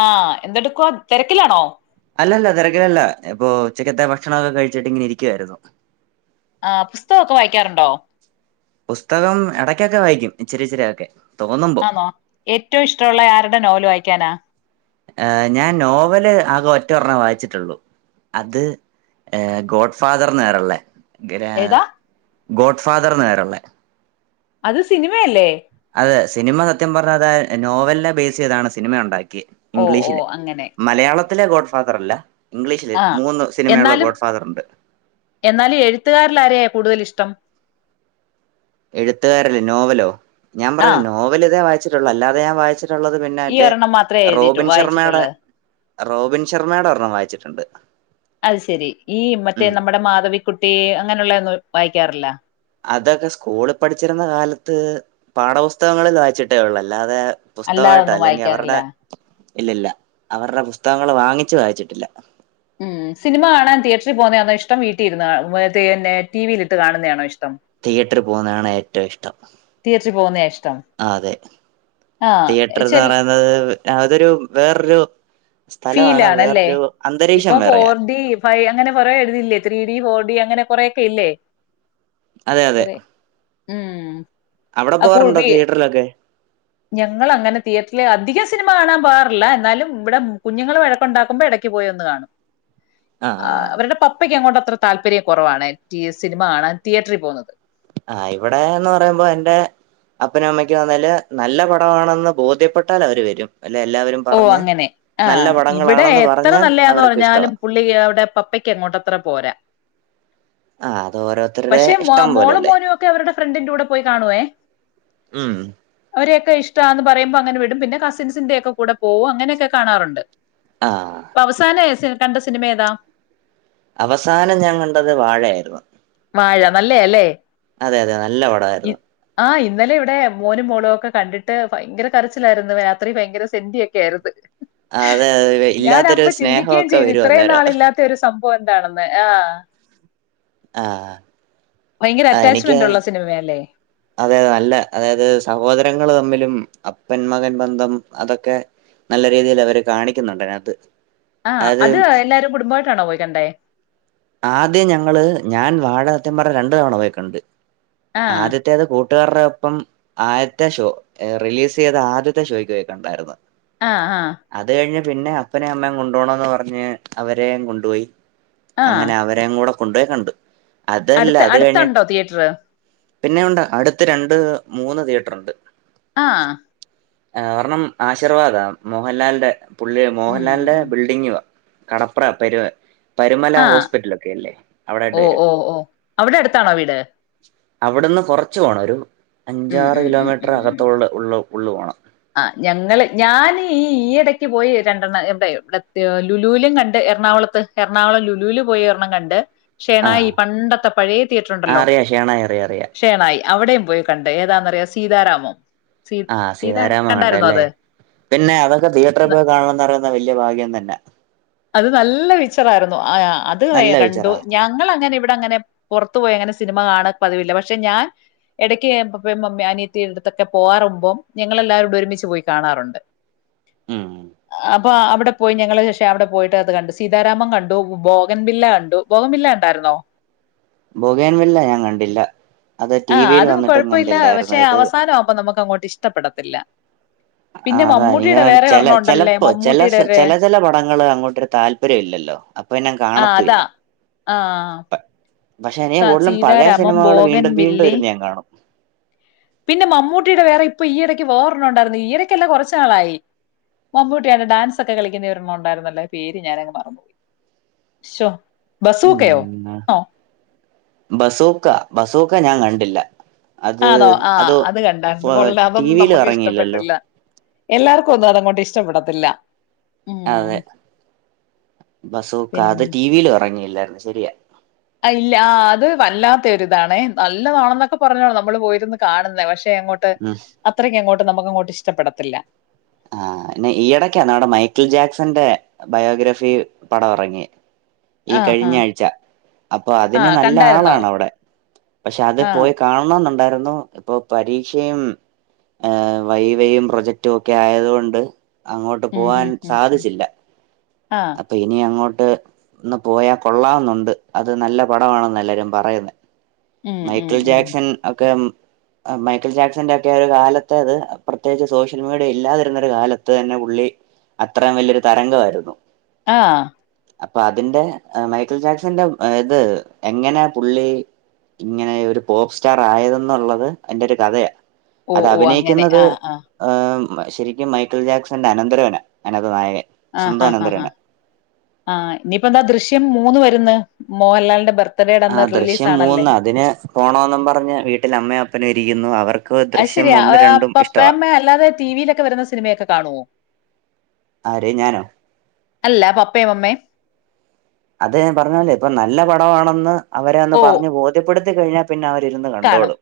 ആ എന്തെടുക്കുവാ തെരക്കിലാണോ? അല്ലല്ല തെരക്കിലല്ല ഞ്ഞാ ഇപ്പോ ഉച്ചക്കത്തെ ഭക്ഷണൊക്കെ കഴിച്ചിട്ട് ഇങ്ങനെ ഇരിക്ക്യവാരുന്നു ആ പുസ്തകമൊക്കെ വായിക്ക്യാറുണ്ടോ? പുസ്തകം എടയ്ക്കൊക്കെ വായിക്കും ഇച്ചിരി ഇച്ചിരി ഒക്കെ ആന്നോ ഏറ്റവും ഇഷ്ടവുള്ളേ ആരുടെ നോവല് വായിക്ക്യാനാ ആഹ് ഞാൻ നോവല് ആകെ ഒറ്റ ഒർണ്ണേവായിച്ചിട്ടൊള്ളൂ അത് ഗോഡ് ഫാദർന്ന് പേരൊള്ളെ ഗ്രാ ഏതാ ഗോഡ് ഫാദർന്ന് പേരൊള്ളെ അത് സിനിമയല്ലേ അതെ സിനിമ സത്യം പറഞ്ഞാത് നോവലിനെ ബേസ് ചെയ്താണ് സിനിമ ഒണ്ടാക്കിയെ ഓ ഓ ഇംഗ്ലീഷിലെ അങ്ങനെ മലയാളത്തിലെ ഗോഡ് ഫാദർ അല്ല ഇംഗ്ലീഷില് ആഹ് മൂന്ന് സിനിമയുള്ള എന്നാലും ഗോഡ് ഫാദർ ഉണ്ട് എന്നാലും എഴുത്തുകാരിലാരെയ കൂടുതലിഷ്ടം എഴുത്തുകാരല്ലേ നോവലോ ഞാൻ ആഹ് പറഞ്ഞല്ലോ നോവൽ ഇതേ വായിച്ചിട്ടുള്ളു അല്ലാതെ ഞാൻ വായിച്ചിട്ടുള്ളത് പിന്നെ ഈ മറ്റേ ഒരെണ്ണം മാത്രമേ എഴുതിയിട്ടു റോബിൻ ശർമ്മയുടെ വായിച്ചിട്ടുള്ളൂ റോബിൻ ശർമ്മയുടെ ഒരെണ്ണം വായിച്ചിട്ടുണ്ട് അത് ശെരി ഈ മറ്റേ ഉം നമ്മടെ മാധവിക്കുട്ടി അങ്ങനെയുള്ള ഒന്നും വായിക്കാറില്ല അതൊക്കെ സ്കൂളിൽ പഠിച്ചിരുന്ന കാലത്ത് പാഠപുസ്തകങ്ങളിൽ വായിച്ചിട്ടേ ഉള്ളൂ അല്ലാതെ പുസ്തകമായിട്ടാ അല്ലാതൊന്നും അല്ലെങ്കിൽ വായിക്കാറില്ല അവരുടെ ഇല്ലില്ല അവരുടെ പുസ്തകങ്ങള് വാങ്ങിച്ചു വായിച്ചിട്ടില്ല ഉം സിനിമ കാണാൻ തിയേറ്ററിൽ പോകുന്നയാണോയിഷ്ടം വീട്ടിലിര്ന്ന് പിന്നെ ടി വിയിലിട്ട് കാണുന്നതണോ ഇഷ്ടം തിയേറ്ററി പോകുന്നതാണ് ഏറ്റവും ഇഷ്ടം തിയേറ്റിൽ പോകുന്നയാ ഇഷ്ടം ആ അതെ ആഹ് തിയേറ്റർ എന്ന് ചെൽ പറയുന്നത് അതൊരു വേറൊരു സ്ഥലമാണ് ഫീലാണല്ലേ വേറൊരു അന്തരീക്ഷം ഇപ്പം ഫോർ വേറെയാ ഡി ഫൈവ് അങ്ങനെ കുറെേഴുതില്ലേ ത്രീ ഡി ഫോർ ഡി അങ്ങനെ കൊറേ ഒക്കെ ഇല്ലേ അതെ അതെ കൊറെ ഉം അവിടെ ആ പോവാറുണ്ടോ കുഴി തിയേറ്ററിലൊക്കെ ഞങ്ങളങ്ങനെ തിയേറ്ററില് അധികം സിനിമ കാണാൻ പോവാറില്ല എന്നാലും ഇവിടെ- കുഞ്ഞുങ്ങൾ വഴക്കുണ്ടാക്കുമ്പോ ഇടയ്ക്ക് പോയ് ഒന്ന് കാണും ആഹ് ആഹ് അവരുടെ പപ്പ- പ്പക്ക് അങ്ങോട്ട് അത്ര താല്പര്യം കൊറവാണ് ഈ സിനിമ കാണാൻ തിയേറ്ററിൽ പോകുന്നത് ആഹ് ഇവിടെന്ന് പറയുമ്പോ എന്റെ അപ്പനും അമ്മയ്ക്കും ആന്നേല് നല്ല പടമാണെന്ന് ബോധ്യപ്പെട്ടാലവര് വരും അല്ലെ എല്ലാവരും ഓ പറഞ്ഞ് അങ്ങനെ നല്ല ആഹ് പടങ്ങളാണെന്ന് പറഞ്ഞാൽ അവർക്ക് ഇഷ്ടവാ പുള്ളിക്ക് അവിടെ പപ്പയ്ക്ക് അങ്ങോട്ടത്ര പോരാ ആഹ് അത് ഓരോരുത്തരുടെ പക്ഷെ മോ ഇഷ്ടം മോളും പോലല്ലേ മോനും ഒക്കെ അവരുടെ ഫ്രണ്ടിന്റെറെ കൂടെ പോയി കാണുവേ ഉം അവരെയൊക്കെ ഇഷ്ടാന്ന് പറയുമ്പോൾ അങ്ങനെ വിടും പിന്നെ കസിൻസിന്റെയൊക്കെ കൂടെ പോവും അങ്ങനെയൊക്കെ കാണാറുണ്ട് ആഹ് ഇപ്പൊ അവസാനം കണ്ട സിനിമ ഏതാ അവസാനം ഞാൻ കണ്ടത് വാഴയായിരുന്നു വാഴ നല്ലയാല്ലേ അതെ അതെ നല്ല പടമായിരുന്നു ആഹ് ഇന്നലെ ഇവിടെ മോനും മോളും ഒക്കെ കണ്ടിട്ട് ഭയങ്കര കരച്ചിലായിരുന്നു രാത്രി ഭയങ്കര സെൻഡിയൊ ഒക്കെയായിരുന്നു അതെ അതെ ഇല്ലാത്തൊരു ഞാനപ്പൊ ചിന്തിക്കുകയും സ്നേഹമൊക്കെ ചെയ്തു വരും ഇത്രയും അന്നേരം നാളില്ലാത്ത- ഇതിൻ്റെ ഒരു സംഭവം എന്താണെന്ന് ആഹ് ആഹ് ഭയങ്കര അറ്റാച്ച്മെന്റൊള്ള സിനിമയാല്ലേ അതെതെ നല്ല അതായത് സഹോദരങ്ങള് തമ്മിലും അപ്പൻ മകൻ ബന്ധം അതൊക്കെ നല്ല രീതിയിലവര് കാണിക്കുന്നുണ്ടതിനാത്ത് ആഹ് അത് എല്ലാരും കുടുംബമായിട്ടാണോ പോയിക്കണ്ടേ ആദ്യം ഞങ്ങള് ഞാൻ വാഴ സത്യം പറഞ്ഞാൽ രണ്ടു തവണ പോയിക്കണ്ട് ആ ആദ്യത്തേത് കൂട്ടുകാരുടെ ഒപ്പം ആദ്യത്തെ ഷോ റിലീസ് ചെയ്ത ആദ്യത്തെ ഷോയ്ക്ക് പോയിക്കണ്ടായിരുന്നു ആഹ് ആഹ് അത് കഴിഞ്ഞ് പിന്നെ അപ്പനേം അമ്മേം കൊണ്ടാേണാേന്ന് പറഞ്ഞ് അവരെം കൊണ്ടാേയി ആ അങ്ങനെ അവര് രേം കൂടെ കൊണ്ട് കണ്ട് അതല്ല അത് കഴിഞ്ഞി തീയേട്ട്റാ പിന്നെ ഉണ്ട് അടുത്ത് രണ്ട് മൂന്ന് തിയേറ്ററ് ഉണ്ട് ആഹ് ഏ് നർണം ആശീർവാദാ മോഹൻലാലിന്റെ പുള്ളി മോഹൻലാലിന്റെ ഉം ബിൽഡിങ്ങ്വാ കടപ്ര പെരുവ്‌ പരുമല ആ ഹോസ്പിറ്റൽ ഒക്കെ ഇല്ലേ ഓ അവിടായിട്ട്വരും ഓ ഓ അവിടെ എട്ത്താണോ വീട് അവ്ട്ന്ന് കാെറച്ച് പോണം ഒരു ഉം അഞ്ചാറ് ഉം ഉം കിലോമീറ്റർ അകത്താെള്ള് ഉള്ള ഉള്ളു പോണം ആഹ് ഞങ്ങള് ഞാന് ഈ ഈ ഈയിടക്ക് പോയി രണ്ടെണ്ണം എവ്ടെ ഇവിടെ ലുലൂലും കണ്ട് എറണാകുളത്ത് എറണാകുളം ലുലൂല് പോയി ഒരെണ്ണം കണ്ട് ഷേണായി ആഹ് പണ്ടത്തെ പഴയ തിയേറ്റർ ആഹ് ഉണ്ടല്ലോ അറിയാം ഷേണായി അറിയാം അറിയാം ഷേണായി അവടെയും പോയി കണ്ട് ഏതാന്നറിയാ സീതാരാമം സീ ആഹ് സീതാ സീതാരാമം കണ്ടായിരുന്നോ കണ്ടല്ലേ അത് പിന്നെ അതൊക്കെ തിയേറ്ററി ന- പോയി കാണന്നറയുന്ന വല്ല്യ ഭാഗ്യം തന്നെ അത് നല്ല പിക്ച്ചറായ്രുന്നു ആ അത് നല്ല കണ്ടു പിക്ചറാ ഞാൻ ഞങ്ങള് അങ്ങനെ ഇവിടെ അങ്ങനെ പാെർത്ത് പോയി അങ്ങനെ സിനിമ കാണ് പതിവില്ല പക്ഷെ ഞാൻ എടയ്ക്ക് പപ്പയും മമ്മി അനിയത്തിടുത്തൊക്കെ പോകാറുമ്പോം ഞങ്ങളെല്ലാവരൂടെ ഒരുമിച്ച് പോയി കാണാറുണ്ട് ഉം ആഹ് അപ്പ അവിടെ പോയി ഞങ്ങള് ട്ടെ അവടെ പോയിട്ട് അത് കണ്ടു സീതാരാമം കണ്ടു ബോഗൻ ബില്ല കണ്ടു ബോകൻ ബില്ല കണ്ടായിരുന്നോ ബോഗൻ വില്ല ഞാൻ കണ്ടില്ല അത് ടി ആഹ് വിയിൽ അതും വന്നിട്ടും കാെഴപ്പവില്ല കണ്ടില്ലായിരുന്നു പക്ഷേ ഇത് അവസാനമാവുമ്പോ നമുക്ക് അങ്ങോട്ട് ഇഷ്ടപ്പെടത്തില്ല പിന്നെ ആഹ് അതാ മമ്മൂട്ടിയുടെ ഈയട് വേറെ ചെല ഒരെണ്ണം ഉണ്ടല്ലേ ചെലപ്പോ ചെല മമ്മൂട്ടിയുടെ ഒരു ചെല ചെല പടങ്ങള് അങ്ങോട്ടരു താല്പര്യം ഇല്ലല്ലോ അപ്പൊ ഞാൻ കാണത്തില്ല ആഹ് പക്ഷെ എനിയ കൂടുതലും പഴയ സിനിമകള് വീണ്ടും വീണ്ടും ബോഗൻവില്ലേ ഇരുന്ന് ഞാൻ കാണും പിന്നെ മമ്മൂട്ടിയുടെ വേറെ ഇപ്പൊ ഈയിടയ്ക്ക് വേറൊരണം ഉണ്ടായിരുന്നു ഈയടയ്ക്കല്ല കാെറച്ച്നാളായി മമ്മൂട്ടിയാവ്ടെ ഡാൻസാെക്കെ കളിക്കുന്നയൊരെണ്ണം ഉണ്ടായിരുന്നല്ലോ പേര് ഞാനങ് മറന്നു പോയി ശോ ഉം ബസോക്ക ബസോക്ക ഞാൻ കണ്ടില്ല അത് ആണോ ആഹ് അത് കണ്ടായിരുന്നു കൊള്ളാ ടി അതൊന്നും വിൽ നമുക്ക് ഇറങ്ങിയില്ലല്ലോ ഇഷ്ടപ്പെട്ടില്ല എല്ലാർക്കും ഒന്നും അതങ്ങോട്ട് ഇഷ്ടപ്പെടത്തില്ല അതെ ഉം ബസാേക്ക അത് പിന്നെ ടീ വി യിലും എറങ്ങിയില്ലായിരുന്നു ശരിയാ അഹ് ഇല്ല ആഹ് അത് വല്ലാതൊരിതാണ് നല്ലതാണെന്നൊക്കെ പറഞ്ഞോണ് നമ്മള് പോയിരുന്ന് കാണുന്നെ പക്ഷെ എങ്ങോ ട്ട് ഉം അത്രയ്ക്ക് അങ്ങോട്ട് നമുക്ക്ങ്ങോട്ട് ഇഷ്ട്ടപ്പെടത്തില്ല ആഹ് പിന്നെ ഈയടക്കാ ന്നാടം മൈക്കിൾ ജാക്സന്റെ ബയോഗ്രഫി പടം എറങ്ങ്യ ഈ ആ ആ കഴിഞ്ഞ ആഴ്ച അപ്പൊ ആ അതിന് നല്ല കണ്ടായിരുന്നോ ആളാണ് അവ്ടെ പക്ഷെ അത് ആ പോയി കാണണംന്നുണ്ടായിരുന്നു ഇപ്പൊ പരീക്ഷയും ഏ് വൈവയും പ്രൊജക്ടു ഒക്ക ക്കെ ആയത്കൊണ്ട് അങ്ങോട്ട് ഉം പോവാൻ ഉം ഉം ഉം സാധിച്ചില്ല ആ ഇനി അങ്ങോട്ട് ഒന്ന് പോയാ കൊള്ളാംന്നുണ്ട് അത് നല്ല പടമാണെന്ന് എല്ലാരും പറയുന്ന് ഉം ഉം മൈക്കിൾ ഉം ജാക്സൺ ഒക്കെ മൈക്കിൾ ജാക്സന്റെ ഒക്കെ ഒരു കാലത്തത് പ്രത്യേകിച്ച് സോഷ്യൽ മീഡിയ ഇല്ലാതിരുന്ന ഒരു കാലത്ത് എന്നെ പുള്ളി അത്രാം വലിയൊരു തരംഗമായിരുന്നു ആഹ് അപ്പ അതിന്റെ എഹ് മൈക്കിൾ ജാക്സന്റെ ഏഹ് ഇത് എങ്ങനാ പുള്ളി ഇങ്ങനെ ഒരു പോപ്പ് സ്റ്റാർ ആയതെന്നുള്ളത് അതിന്റൊരു കഥയാ. ഓ അത് ഓ അങ്ങനെ അഭിനയിക്കുന്നത് ആ ആ ഏഹ് ശരിക്കും മൈക്കിൾ ജാക്സന്റെ അനന്തരവന അയിനാത്ത് നായകൻ. ആഹ് സ്വന്തം ഹാ ഹാ ഹാ അനന്തരവനാ ആഹ് ഇനി പ്പം എന്താ ദൃശ്യം മൂന്ന് വര്ന്ന്. മോഹൻലാലിന്റെ ബർ ആഹ് ദൃശ്യം മൂന്ന് അതിന് പോണോന്നും പറഞ്ഞ് വീട്ടിൽ അമ്മയും അപ്പനും ഇരിക്കുന്നു. അവർ അഹ്ശരിയാ. ഏഹ് പപ്പെയമ്മേം അല്ലാതെ ടി വിയിലൊക്കെ വരുന്ന സിനിമയൊക്കെ കാണുവോ? ആര് ഞാനോ. അല്ല പപ്പേം മമ്മേം. അത് ഞാൻ പറഞ്ഞ പോലേ ഇപ്പം നല്ല പടമാണെന്ന് അവരെ ഒന്ന് ഓ പറഞ്ഞ് ബോധ്യപ്പെടുത്തി കഴിഞ്ഞാ പിന്നെ അവരിരുന്ന് കാണും കണ്ടോളും.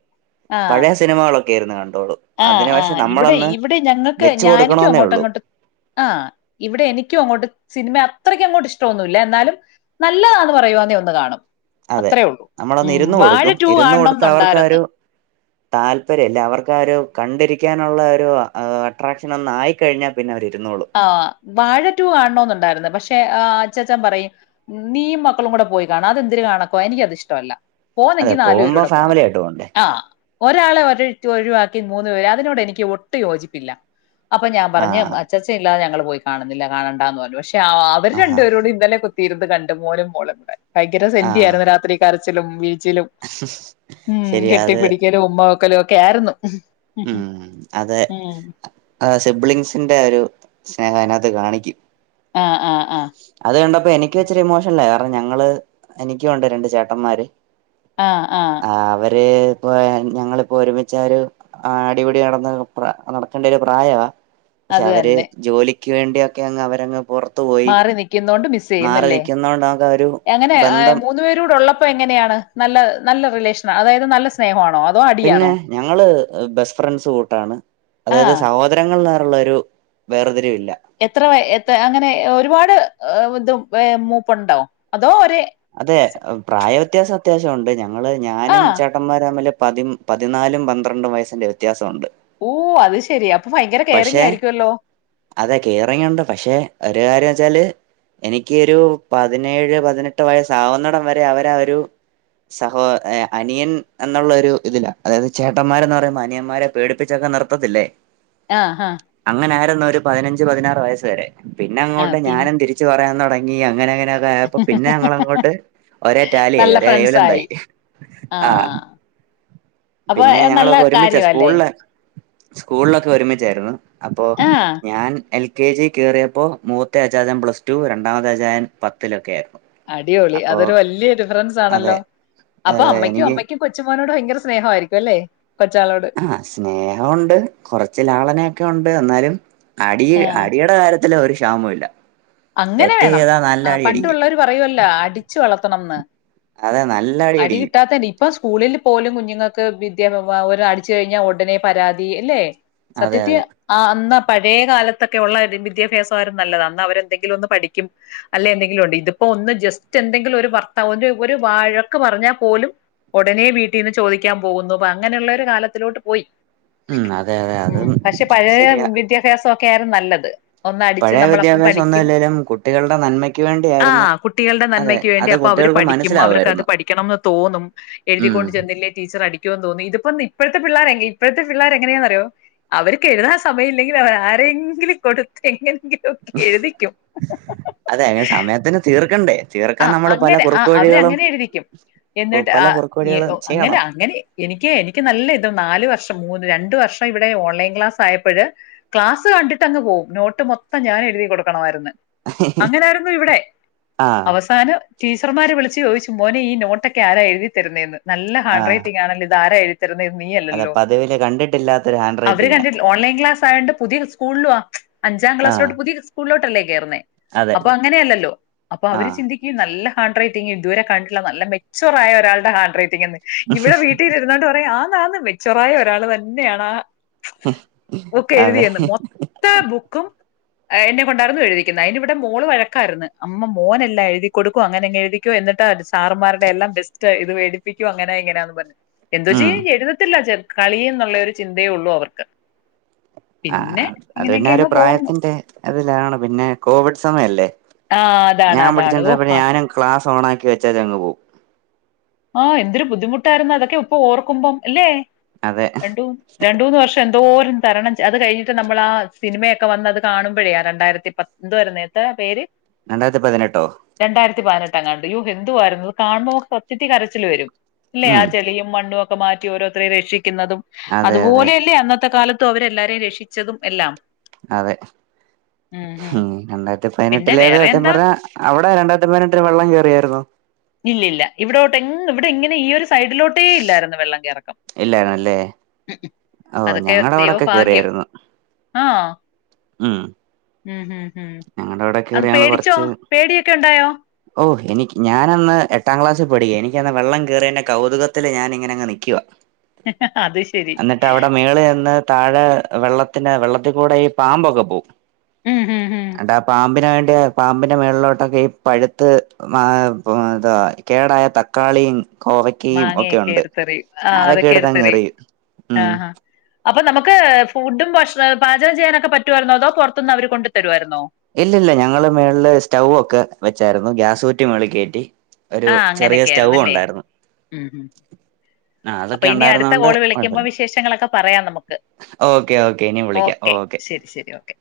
ആഹ് പഴയ സിനിമകളൊക്കെ ഇരുന്നു കണ്ടോളും. ആഹ് അതിന് പക്ഷെ ആഹ് ഇവിടെ നമ്മളൊന്ന് ഇവിടെ ഞങ്ങൾക്ക് വെച്ച് ഞാ നിക്കും കൊടുക്കണോന്നേ അങ്ങോട്ടും ഉള്ളൂ അങ്ങോട്ടും ആഹ് ഇവിടെ എനിക്കും അങ്ങോട്ട് സിനിമ അത്രയ്ക്ക് അങ്ങോട്ട് ഇഷ്ടവൊന്നുല്ല. എന്നാലും നല്ലതാന്ന് പറയുവാന്നേ ഒന്ന് കാണും. അതെ അത്രേ ഒള്ളൂ നമ്മളൊന്ന് ഉം. ഇരുന്ന് വാഴ കൊടുക്കും ടു കാണണം എന്നുണ്ടായിര്ന്ന്. താല്പര്യ അല്ല അവർക്കാ ഒരു കണ്ടിരിക്കാനുള്ള ഒരു ഏഹ് അട്രാക്ഷൻ ഒന്നായിക്കഴിഞ്ഞാ പിന്നെ അവരിരുന്നോള്ളും. ആഹ്. വാഴ ടു കാണണോന്നുണ്ടായിരുന്നു. പക്ഷെ ആഹ് അച്ഛാച്ചൻ പറയും നീയും മക്കളും കൂടെ പോയി കാണ് അതെന്തിര് കാണക്കോ എനിക്കത് ഇഷ്ടവല്ലാ. പോന്നെങ്കി അതെ നാലു പോകുമ്പോ പേരൂടെ പോണം ഫാമിലി ആയിട്ട് പോണ്ടേ ആഹ്. ഒരാളെ ഒര് റ്റു ഒഴിവാക്കി മൂന്ന് പേര് അതിനോട് എനിക്ക് ഒട്ടു യോജിപ്പില്ല. അപ്പം ഞാൻ പറഞ്ഞ്. ആഹ് അ ച്ഛാച്ചൻ ഇല്ലാതെ ഞങ്ങള് പോയി കാണുന്നില്ല കാണണ്ടാന്ന് പറഞ്ഞു. പക്ഷെ അഅവര് ആഹാ രണ്ടുപേരൂടി ഇന്നലെ കു ത്തിയിരുന്ന് കണ്ട് മോനും മോളും കൂടെ. ഭയങ്കര ആഹ് സെന്റിയാർന്നു രാത്രി കരച്ചിലും പിഴി ച്ചിലും ഉം ശരി അത് കെട്ടിപ്പിടിക്കലും ഉമ്മ വെക്കലും ഒക്കെ ആയിരുന്നു. ഉം അതെ. ഉം. അതാ സിബ്ലിങ്സിന്റെ ഒരു സ്നേഹം അയിനാത്ത് കാണിക്കും. ആഹ് ആഹ്. അത് കണ്ടപ്പം എനിക്കിച്ചരി ഇമോഷ്ണലായി. കാരണം ഞങ്ങള് എനിക്ക്യും ഉണ്ട് രണ്ട് ചേട്ടന്മാര്. ആഹ് ആഹ്. ആഹ് അവര് ഇപ്പ ഞങ്ങളിപ്പോ ഒരുമിച്ചാ ഒരു ആ അടിപിടി നടന്ന് പ്ര നടക്കെണ്ടൊരു പ്രായവാ. പക്ഷെ അത് അവര് തന്നെ ജോലിക്ക് വേണ്ടിയൊക്കെ അങ്ങ് അവരങ്ങ് പൊർ മാറി നിക്ക്യുന്നോണ്ട് മിസ് ചെയ്യുന്നല്ലേ. നിൽക്കുന്നോണ്ടാകെ ഒരു എങ്ങനെ ബന്ധം മൂന്നു പേരുടെ ഉള്ളപ്പ എങ്ങനെയാണ്? നല്ല നല്ല റിലേഷ്നാ അതായത് നല്ല സ്നേഹവാണോ, അ പിന്നെ ഞങ്ങള് ബെസ്റ്റ് ഫ്രണ്ട്സ് കൂട്ടാണ്. ആ അതായത് സഹോ ദരങ്ങൾ ന്നറുള്ളൊരു വേർതിരിവില്ല. എത്ര വയെ എത്ത അങ്ങനെ ഒരുപാട് ഇതും ഏഹ് മൂപ്പുണ്ടോ? അതോ ഒരേ, അതെ സ- പ്രായവ്യത്യാസം അത്യാവശ്യം ഉണ്ട്. ഞങ്ങള് ആ ഞാനും ചേട്ടന്മാരും തമ്മില് പതി പതിനാലും പന്ത്രണ്ടും വയസ്സിന്റെ വ്യത്യാസവുണ്ട്. ഊഹ് അത് ശെരി അപ്പോ ഫയങ്കര കെയറിങ് ആയിരിക്ക്യൊല്ലോ. അതെ കേയറിങ്ങ് ഉണ്ട് പക്ഷെ ഒരു കാര്യം വെച്ചാല് എനിക്ക് ഒരു പതിനേഴ് പതിനെട്ട് വയസ്സ് ആവുന്നെടം വരെ അവരാ ഒരു സഹോ എഹ് അനിയൻ എന്നുള്ളൊരു ഇതിലാ. അതായത് ചേട്ടന്മാരെന്ന് പറയുമ്പം അനിയന്മാരെ പേടിപ്പിച്ചൊക്കെ നിർത്തത്തില്ലേ. ആഹ് ഹാ അങ്ങനെ ആയിരുന്നു ഒരു പതിനഞ്ച് പതിനാറ് വയസ്സ് വരെ. പിന്നെ ആ അങ്ങോട്ട് പിൻ ഞാനും തിരി ച്ച് പറയാൻ തുടങ്ങി അങ്ങനെങ്ങനെ ഇതായപ്പം പിന്നെ ഞങ്ങളങ്ങോട്ട് ഒരേ ടാലിയായി നല്ല ഒരേ വേവ് ലെങ്ങ്ത് ഫ്രണ്ട്സായി. ആയി. ആഹ്. അപ്പൊ പിന്നെ ഏ, നല്ല ഞങ്ങളൊക്കെ ഒരുമിച്ചാ കാര്യാല്ലേ? സ്കൂളേ സ്കൂൾ ഒക്കെ ഒരുമിച്ചാരുന്നു അപ്പോ ആഹ്. ഞാൻ എൽ കെ ജി കേറിയപ്പോ മൂത്ത അച്ചാച്ചൻ പ്ലസ് ടു രണ്ടാമത്തെ അച്ചായൻ പത്തിലൊക്കെ ആരുന്നു അടിപൊളി അതൊരു വല്യ ഡിഫറൻസ് അതെ ആണല്ലോ അപ്പോ അതെ അമ്മയ്ക്കും എനിക്ക് അമ്മയ്ക്കും കൊച്ചുമോനോട് ഭയങ്കര സ്നേഹായിരിക്കും അല്ലേ കൊച്ചാളോട് ആഹ് സ്നേഹൊം ഉണ്ട് കൊറച്ച് ലാളനയൊക്കെ ഉണ്ട് എന്നാലും അടി ആഹ്. അടിയുടെ കാര്യ ത്തില് ഒരു ഷാമൂല്യ അങ്ങനെ വേണം ആഹ് പണ്ടുളെളാര് പറയോല്ല അടിച്ചു വളർത്തണംന്ന് അതെ നല്ല അടി അടിക്കും കിട്ടാത്തേന്റെ ഇ പ്പ സ്കൂളിൽ പോലും കുഞ്ങ്ങൾക്ക് വിദ്യാ വ അടിച്ചു കഴിഞ്ഞാൽ ഉടനെ പരാതി എല്ലേ അതെ സത്യത്തി അതെ ആ അന്നാപഴേ കാലത്തൊക്കെ ഒള്ള വിദ്യാഭ്യാസം ആരുന്നു നല്ലത് അന്ന് അവര് എന്തെങ്കിലൊന്ന് പഠിക്കും അല്ല എന്തെങ്കിലും ഉണ്ട് ഇതിപ്പോ ഒന്ന് ജസ്റ്റ് എന്തെങ്കിലും ഒരു വർത്ത ഒര് ഒര് വാഴക്ക് പറഞ്ഞാൽ പോലും ഉടനെ വീട്ടീന്ന് ചോദിക്കാ പോകുന്നു പ്പ അങ്ങനള്ളൊരു കാലത്തിലോട്ട് പോയി ഉം അതെ അതെ ഉം അതും പക്ഷെ പഴയ ശരിയാ വിദ്യാഭ്യാസോ ക്കേര് നല്ലത് ഒന്ന് അടിച്ച് പഴയ നമ്മളപ്പ വിദ്യാഭ്യാസം പഠി ഒന്നും ക്കും ഇല്ലേലും കുട്ടികളുടെ നന്മയ്ക്ക് വേണ്ടിയായിരുന്നു ആഹ് കുട്ടികള്ടെ അതെ നന്മയ്ക്ക് വേണ്ടി അത് അപ്പൊ അവര് കുട്ടികൾക്ക് പഠിക്കും അവർക്ക് അത് മനസ്സിലാവുമായിരുന്നു പഠിക്കണംന്ന് തോന്നും എഴുതിക്കൊണ്ട് ഉം ചെന്നില്ലേ ടീച്ചർ അടി ക്കോന്ന് തോന്നി ഇതിപ്പ ഇപ്പഴത്തെ പിള്ളേർ എ ഇപ്പഴത്തെ പിള്ളേർ എങ്ങനെയാന്നറിയോ അവര്ക്ക് എഴുതാൻ സമയല്ലെങ്കി വേറേ ആരെങ്കിലും കൊടുത്ത് എങ്ങനെങ്കിലും ഒക്കെ എഴുതി അതെ അങ്ങനെ സമയത്തിന് തീർക്കണ്ടേ തീർക്കാൻ ആഹ് നമ്മള് പല അങ്ങനെ കുറുക്ക് ആഹ് അവര് വഴികളും അങ്ങനെ എഴുതിക്കും കു- എന്നിട്ട് പല ആ കുറുക്ക് എ വഴികളും ഒ അങ്ങനെ ചെയ്യണം അങ്ങനെ എനിക്കേ എനിക്ക് നല്ല ഇത് നാല് വർഷം മൂന്ന് രണ്ട് വർഷം ഇവിടെ ഓൺലൈൻ ക്ലാസ് ആയപ്പഴ് ക്ലാസ് കണ്ടിട്ട് അങ്ങ് പോവും നോട്ട് മൊത്തം ഞാൻ എഴുതി കൊടുക്കണമാര്ന്ന് അങ്ങനാരുന്നു ഇവിടെ ആഹ് അവസാനം ടീച്ചർമാര്‌ വിളിച്ച് ചോയിച്ചു മോനേ ഈ നോട്ടൊക്കെ ആര എഴ്തി തര്ന്നേന്ന് നല്ല ഹാൻഡ് ആഹ് റൈറ്റിംഗ് ആണല്ലോ ഇന്താര എഴ്തി തരുന്നേ നീയല്ലല്ലോന്ന് വല്ലാത്തൊരു ഹാൻഡ്ര അവര് കണ്ടിട്ട് ഓൺലൈൻ ക്ലാസ് ആയോണ്ട് പുതിയ സ്കൂളും ആ അഞ്ചാം ആഹ് ക്ലാസ്സിലോട്ട് പുതി സ്കൂളോട്ടല്ലേ കേറ്ന്നേ അതെ അപ്പൊ അങ്ങനെയല്ലല്ലോ അപ്പൊ അവര് ആഹ് ചിന്തി ഈ നല്ല ഹാഡ് റൈറ്റിംഗ് ഇതുവരെ കണ്ടിട്ടില്ല നല്ല മെച്ചൊറായ ഒരാള്ടെ ഹാൻഡ് റൈ റ്റിങ്ങന്ന് ഇവിടെ വീട്ടിലിരുന്നൊണ്ട് പറയാ ആന്നാന്ന് മെച്ചൊറായ ഒരാള് തന്നെയാണ് ആ ഒക്കെ അതെ എഴുതിയന്ന് മൊ ത്ത ബുക്കും എന്നെ കൊണ്ടാരുന്നു എഴുതിക്കുന്ന അതിനിവിടെ മോള് വഴക്കാര്ന്ന് അമ്മ മോനെല്ലാം എഴുതി കൊടുക്കും അങ്ങനെ അങ്ങ് എഴുതിക്കോ എന്നിട്ട് സാർമാര്ടെ എല്ലാം ബെസ്റ്റ് ഇത് വേടി പ്പിക്കും അങ്ങനെ ഇങ്ങനാന്നും പറഞ് എന്തോ ഉം ചെയ്യും എഴുതത്തില്ല ചെ കളി എന്നുള്ളൊരു ചിന്തേ ഒള്ളൂ അവർക്ക് പിന്നെ ആഹ് അത് പിന്നെ ഇങ്ങനെയൊക്കെ ഒരു അങ്ങ് പോകുന്നു. പ്രായത്തിന്റെ അതിലാണ് പിന്നെ കോവിഡ് സമയല്ലേ ആ അതാണ് ഞാൻ അതാണ് ഓ പഠിച്ചൊണ്ടിരിന്നപ്പഴും ഞാനും ക്ലാസ് ഓണാക്കി വെച്ചേച്ചങ്ങ് പോവും ആഹ് എന്തൊരു ബുദ്ധിമുട്ടാരുന്നു അതൊക്കെ ഇപ്പ ഓർക്കുമ്പം എല്ലേ അതെ രണ്ടു രണ്ട് മൂന്ന് വർഷം എന്തോരം തരണം ചെ അത് കഴിഞ്ഞിട്ട് നമ്മൾ ആ സിനിമയൊക്കെ വന്നത് കാണുമ്പഴേ ആ രണ്ടായിരത്തി പ എന്തോ ആര്ന്നു ഏട്ടാ പേര് രണ്ടായിരത്തി പതിനെട്ടോ രണ്ടായിരത്തി പതിനെട്ടാങ്ങാട് യൂ ഹെന്ദു വാരുന്നു കാണുമ്പോ നമ്മക്ക് സത്യത്തി കരച്ചിൽ വരും ല്ലേ ആ ഉം ചെളിയും മണ്ണും ഒക്കെ മാറ്റി ഓരോരുത്തരേ രക്ഷിക്കുന്നതും അതെ അതെ അത്പോലെയല്ലേ അന്നത്തെ കാല ത്തും അവരല്ലാരെ രക്ഷിച്ചതും എല്ലാം അതെ ഉം ഉം ആഹ് രണ്ടായിരത്തി പിന്നെ പതിനെട്ടിലേത് വേറെ സത്യം എന്താ പറഞ്ഞാ അവിടെ രണ്ടായിരത്തി പതിനെട്ടില് വെള്ളം കയറിയായിരുന്നോ ഇല്ലില്ല ഇവിടോട്ട് എങ്ങ് ഇവിടെ ഇങ്ങനെ ഈ ഒരു സൈഡിലോട്ടേ ഇല്ലായിരുന്നു വെള്ളം കയറക്കം ഇല്ലായിരുന്നല്ലേ ഓഹ് അതൊക്കെ ഞങ്ങടെ അവിടൊക്ക ദൈവഭാഗ്യം കേറിയായിരുന്നു ആഹ് ഉം ഉം മ്ഹ് മ്ഹ് ഞങ്ങടെ അവിടെ അന്ന് പേടിച്ചോ പേടിയൊക്കെ ഉണ്ടായോ ഓഹ് എനിക് ഞാനന്ന് എട്ടാം ക്ലാസിൽ പഠിക്കാ എനിക്കന്ന് വെള്ളം കേറിയേന്റെ കൗതുകത്തില് ഞാനിങ്ങനെ അങ്ങ് നി [unintelligible] അത് ശരി എന്നിട്ട് അവിടെ മേളി വന്ന് താഴെ വെള്ളത്തിന് വെള്ളത്തിൽ കൂടെ ഈ പാമ്പൊക്കെ പോവും ഉം ഉം ഉം എന്നിട്ട് ആ പാമ്പിന് വേണ്ടി പാമ്പിന്റെ മേളിലോട്ടൊക്കെയും പഴുത്ത് ആഹ് ഇത് കേടായ തക്കാളിയും കോവക്കയും ഒക്കെ മാങ്ങയൊക്കെ ഉണ്ട് എടുത്തെറിയും ആഹ് അതൊക്കെ എടുത്ത് അങ്ങ് എടുത്തെറിയും എറിയും മ്ഹ് ആഹ് അപ്പൊ നമുക്ക് ഫുഡും ഭക്ഷണം പാചകം ചെയ്യാനൊക്കെ പറ്റുമായിരുന്നോ അതോ പൊറത്തിന്ന് അവര് കൊണ്ടു തരുമായിരുന്നോ ഇല്ലില്ല ഞങ്ങള് മേളില് സ്റ്റവ് ഒക്കെ വെച്ചായിരുന്നു ഗ്യാസ് കുറ്റി മേളിൽ കേറ്റി ഒരു ആഹ് ചെറിയ അങ്ങനെയൊക്കെ സ്റ്റൗ ആയിരുന്നല്ലേ ഉണ്ടായിരുന്നു ഉം ഉം ആ അപ്പൊ അതൊക്കെ ഇനി അടുത്ത ഉണ്ടായിരുന്നോണ്ട് കോള് വിളിക്കുമ്പോ കുഴപ്പമില്ല വിശേഷങ്ങളൊക്കെ പറയാം നമുക്ക് ഓക്കെ ഓക്കെ ഇനി വിളിക്കാം ഓക്കെ ശരി ശരി ഓക്കെ